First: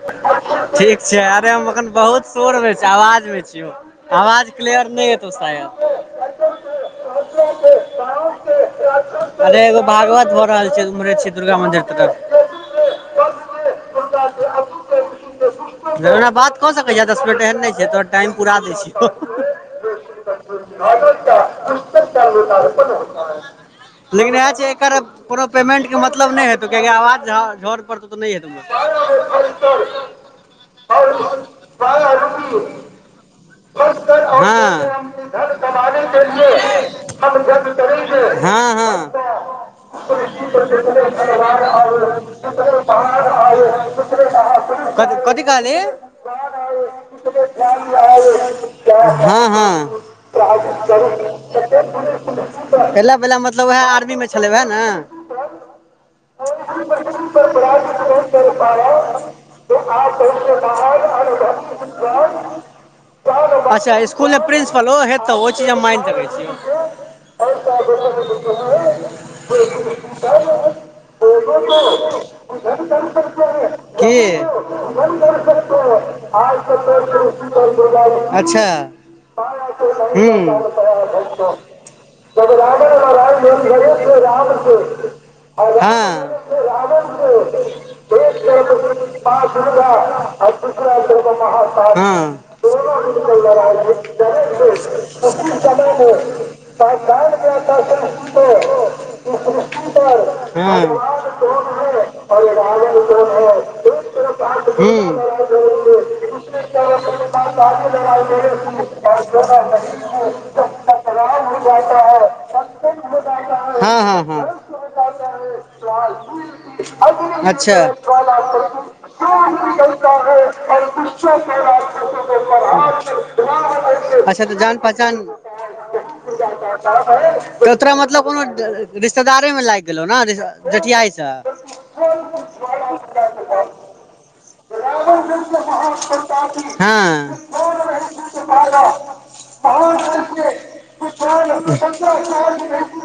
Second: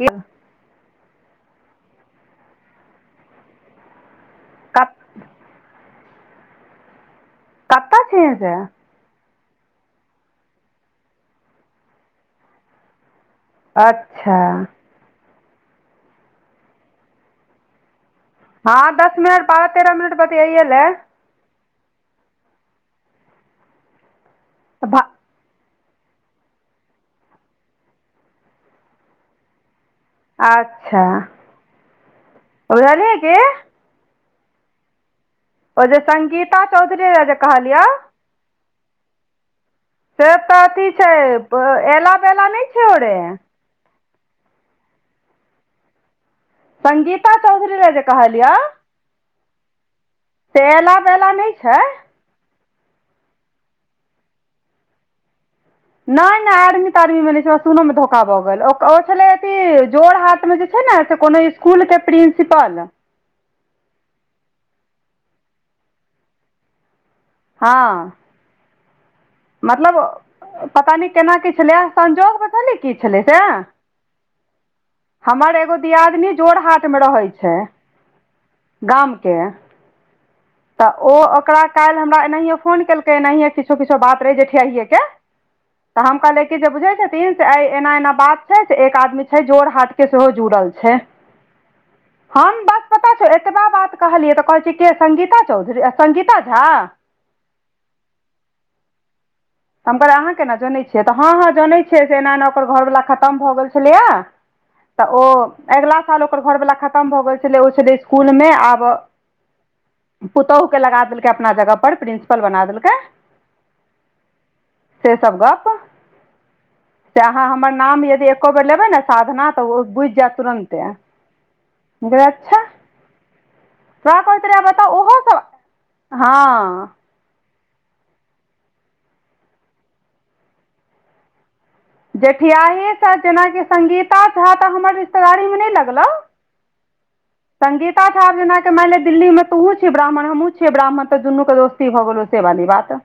की ठीक छैय अरे हम एखन बहुत शोरमे छैय आवाज मे छियौ आवाज। क क्लेयर नहि हेतव सायद। कत छीही से? अरे एगो भागवत भ रहल छैय उमरे छ दुर्गा मंदिर त त। अच्छा ओना बात क सकै छ दस मिनट एहन नहि छैय तो हँ दस मिनट बारह तेरह मिनट बतिया लै। लेकिन इएह छैय एकर प पेमेंट के मतलब नहि हेतौ किया कि आवाज झौर पड़तो त नहि होतौ। अच्छा [unintelligible] हँ ओ जे संगीता [unintelligible] चौधरी जे कहलियौ हँ हँ से तऽ अथी छैय अला बेला नहि छैय ओ रे। कथी कथि काहलीही? गीता चौधरी ल जे कहलियौ हँ हँ तेला बेला नहि छैय। पहिला पहिला मतलब उएह आर्मीमे छलै उएह ने? नहि नहि आडमी तारमीमें नहि पर छैय प्रयास सुनमे धो खा नहीं भऽ कर गेल पाया ओ छलै अथ तो जोड़ आप हाथ उसके मे जे छैय ने बाहर से कोनो अनुभवी स्कुल के विद्वान। प्रिंसिपल। अच्छा स्कूलमे प्रिंसिपल ओ हेतव ओ चीज हम मानि सकै छी। हँ [inaudible] मतलब पता नहि केना की छलै संजोग बुझलिही की छलै से। हमर एगो दियादिनी जोरहाटमे रहै छै की? गामके हू तऽ ओ ओकरा काल्हि हमरा एनाहियए फोन रावण केलकै लड़ाई एनाहियए लड़ किछो गए किछो थे बात रहै राम से जेठियहिएके से आइ एना एना बात छै से एक हँ आदमी छै जोरहाटके सेहो जुड़ल छै हम हँ बस पता छौ एतबा बात कहलियै तऽ कहै छै के संगीता चौधरी [inaudible] संगीता झा [inaudible] तऽ हम कहली अहाँ पर केना जनैत हूँ छियै तऽ हँ हँ जनैत छियै से एना एना ओकर घरवलाा खतम भऽ गेल छलैए तऽ ओ अगिला साल ओकर घरवाला खतम भऽ गेल छलै ओ छलै स्कुल मे आब [unintelligible] पुतोह क लगा देलकै अपना जगह पर प्रिंसिपल बना देलकै [unintelligible] हँ हँ हँ से सब गप [inaudible] से अहाँ हमर नाम यदि एको बेर लेबै ने अच्छा साधना तऽ ओ बुझ जाय तुरन्ते [unintelligible] [unintelligible] [unintelligible] सेह कहइत तऽ रह जान बताउ पहचान ओहो सब [inaudible] हँ तऽ तोरा मतलब कोनो रिश्तेदारे में लाइग गेलौ ने जठियाइ से जेठियहीसँ जेनाकि संगीता झा तऽ हमर रिश्तेदारीमे नाए लागलो [unintelligible] हँ संगीता झा ज जेनााक मानए दिल्ली मे तुहे छी ब्राह्मण हमहुँ छिए ब्राह्मण तऽ दुनू के दोस्त भ गेलो से वाली बात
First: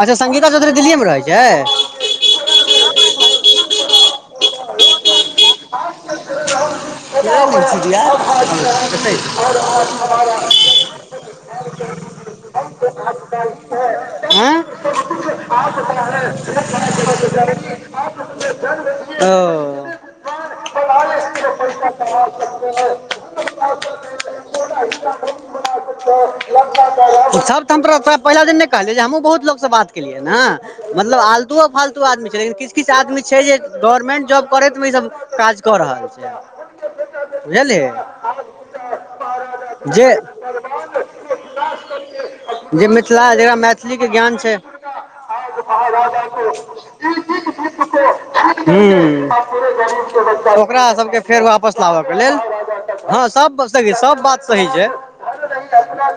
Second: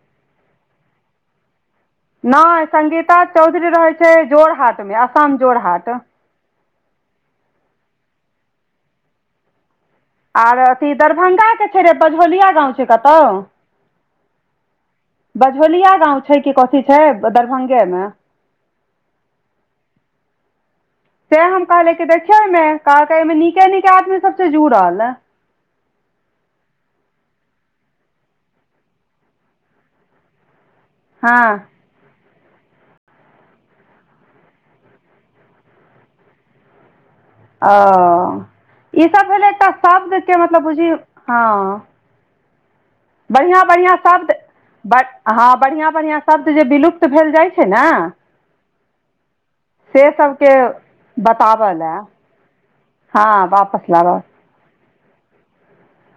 अच्छ संगीता चौधरी दिल्ली मे रहैत छै नाए संगीता चौधरी रहैत छै जोरहाट मे असम जोरहाट [unintelligible] आर अथी दरभंगा छै रे बझौलिया गाँव छै कतहु आँय बझौलिया गाँव छै कि कथी छै दरभंगे मे [unintelligible] तैं हम कहलीयै कि देखियौ न कहलक आइ मे नीके नीके आदमी सबस छै जुड़ल सभ तऽ हम त पहिला दिन नहि कहलियै जे हम हूँ बहुत लोकसँ बात केलियै ने मतलब हँ आलतू आ फालतू आदमी छै लेकिन किछ किछ आदमी छै जे गवर्नमेंट जॉब करैतमे ई सब काज कऽ रहल छै ओ बुझलियै ई सब भेलै एकटा जे शब्दके मतलब बुझिय हँ [unintelligible] मिथिला जकरा बढ़िआँ बढ़िआँ मैथिलीके ज्ञान शब्द छै [unintelligible] बड़ हँ बढ़िआँ बढ़िआँ शब्द जे विलुप्त भेल जाइ छै ने हु से सबके ओकरा सबके फेर बताबऽ वापस लए लाबऽके लेल हँ सब वापस सही सब लाबऽ बात सही छै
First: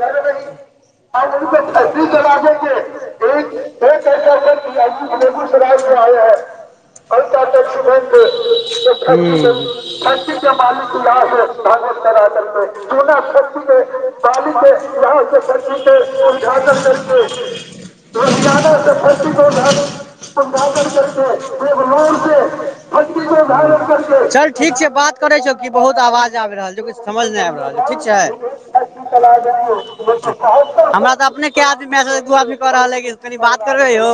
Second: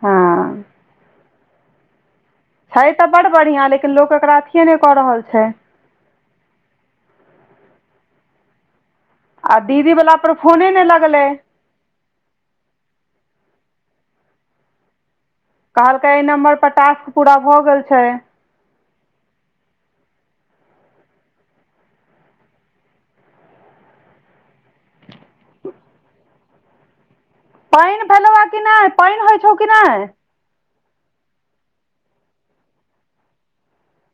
हँ [unintelligible] छै तऽ बड बढ़िआं एक लेकिन लोक एकरा अथिए नए कऽ रहल आए छै [unintelligible] आ दीदी वला पर [unintelligible] फोने नहि लगलै [unintelligible] कहलकै एहि नम्बर पर टास्क पूरा भऽ गेल [unintelligible] छै [unintelligible] [unintelligible] चल ठीक छै बात करै छियो की बहुत आवाज किछु समझ नहि आबि रहल छै ठीक पानि छै भेलौ आ कि नहि पानि होइ छौ कि नहि हमरा तऽ अपने कै आदमी मैसेज दू आदमी कऽ रहल है कनि बात करबै यौ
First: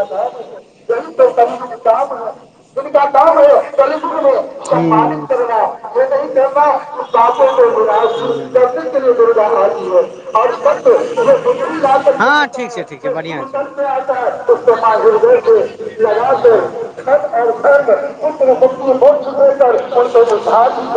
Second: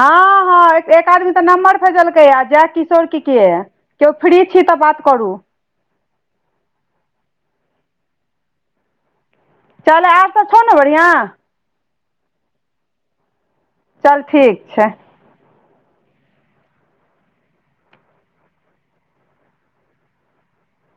हँ हँ [unintelligible] [unintelligible] [unintelligible] एक आदमी तऽ नम्बर भेजलकै आ जय हँ किशोर की के केओ फ्री छी तऽ बात करू चल आर सब छौ ने बढ़िआँ ठीक छै ठीक छै बढ़िआँ चल ठीक छै [unintelligible] [unintelligible]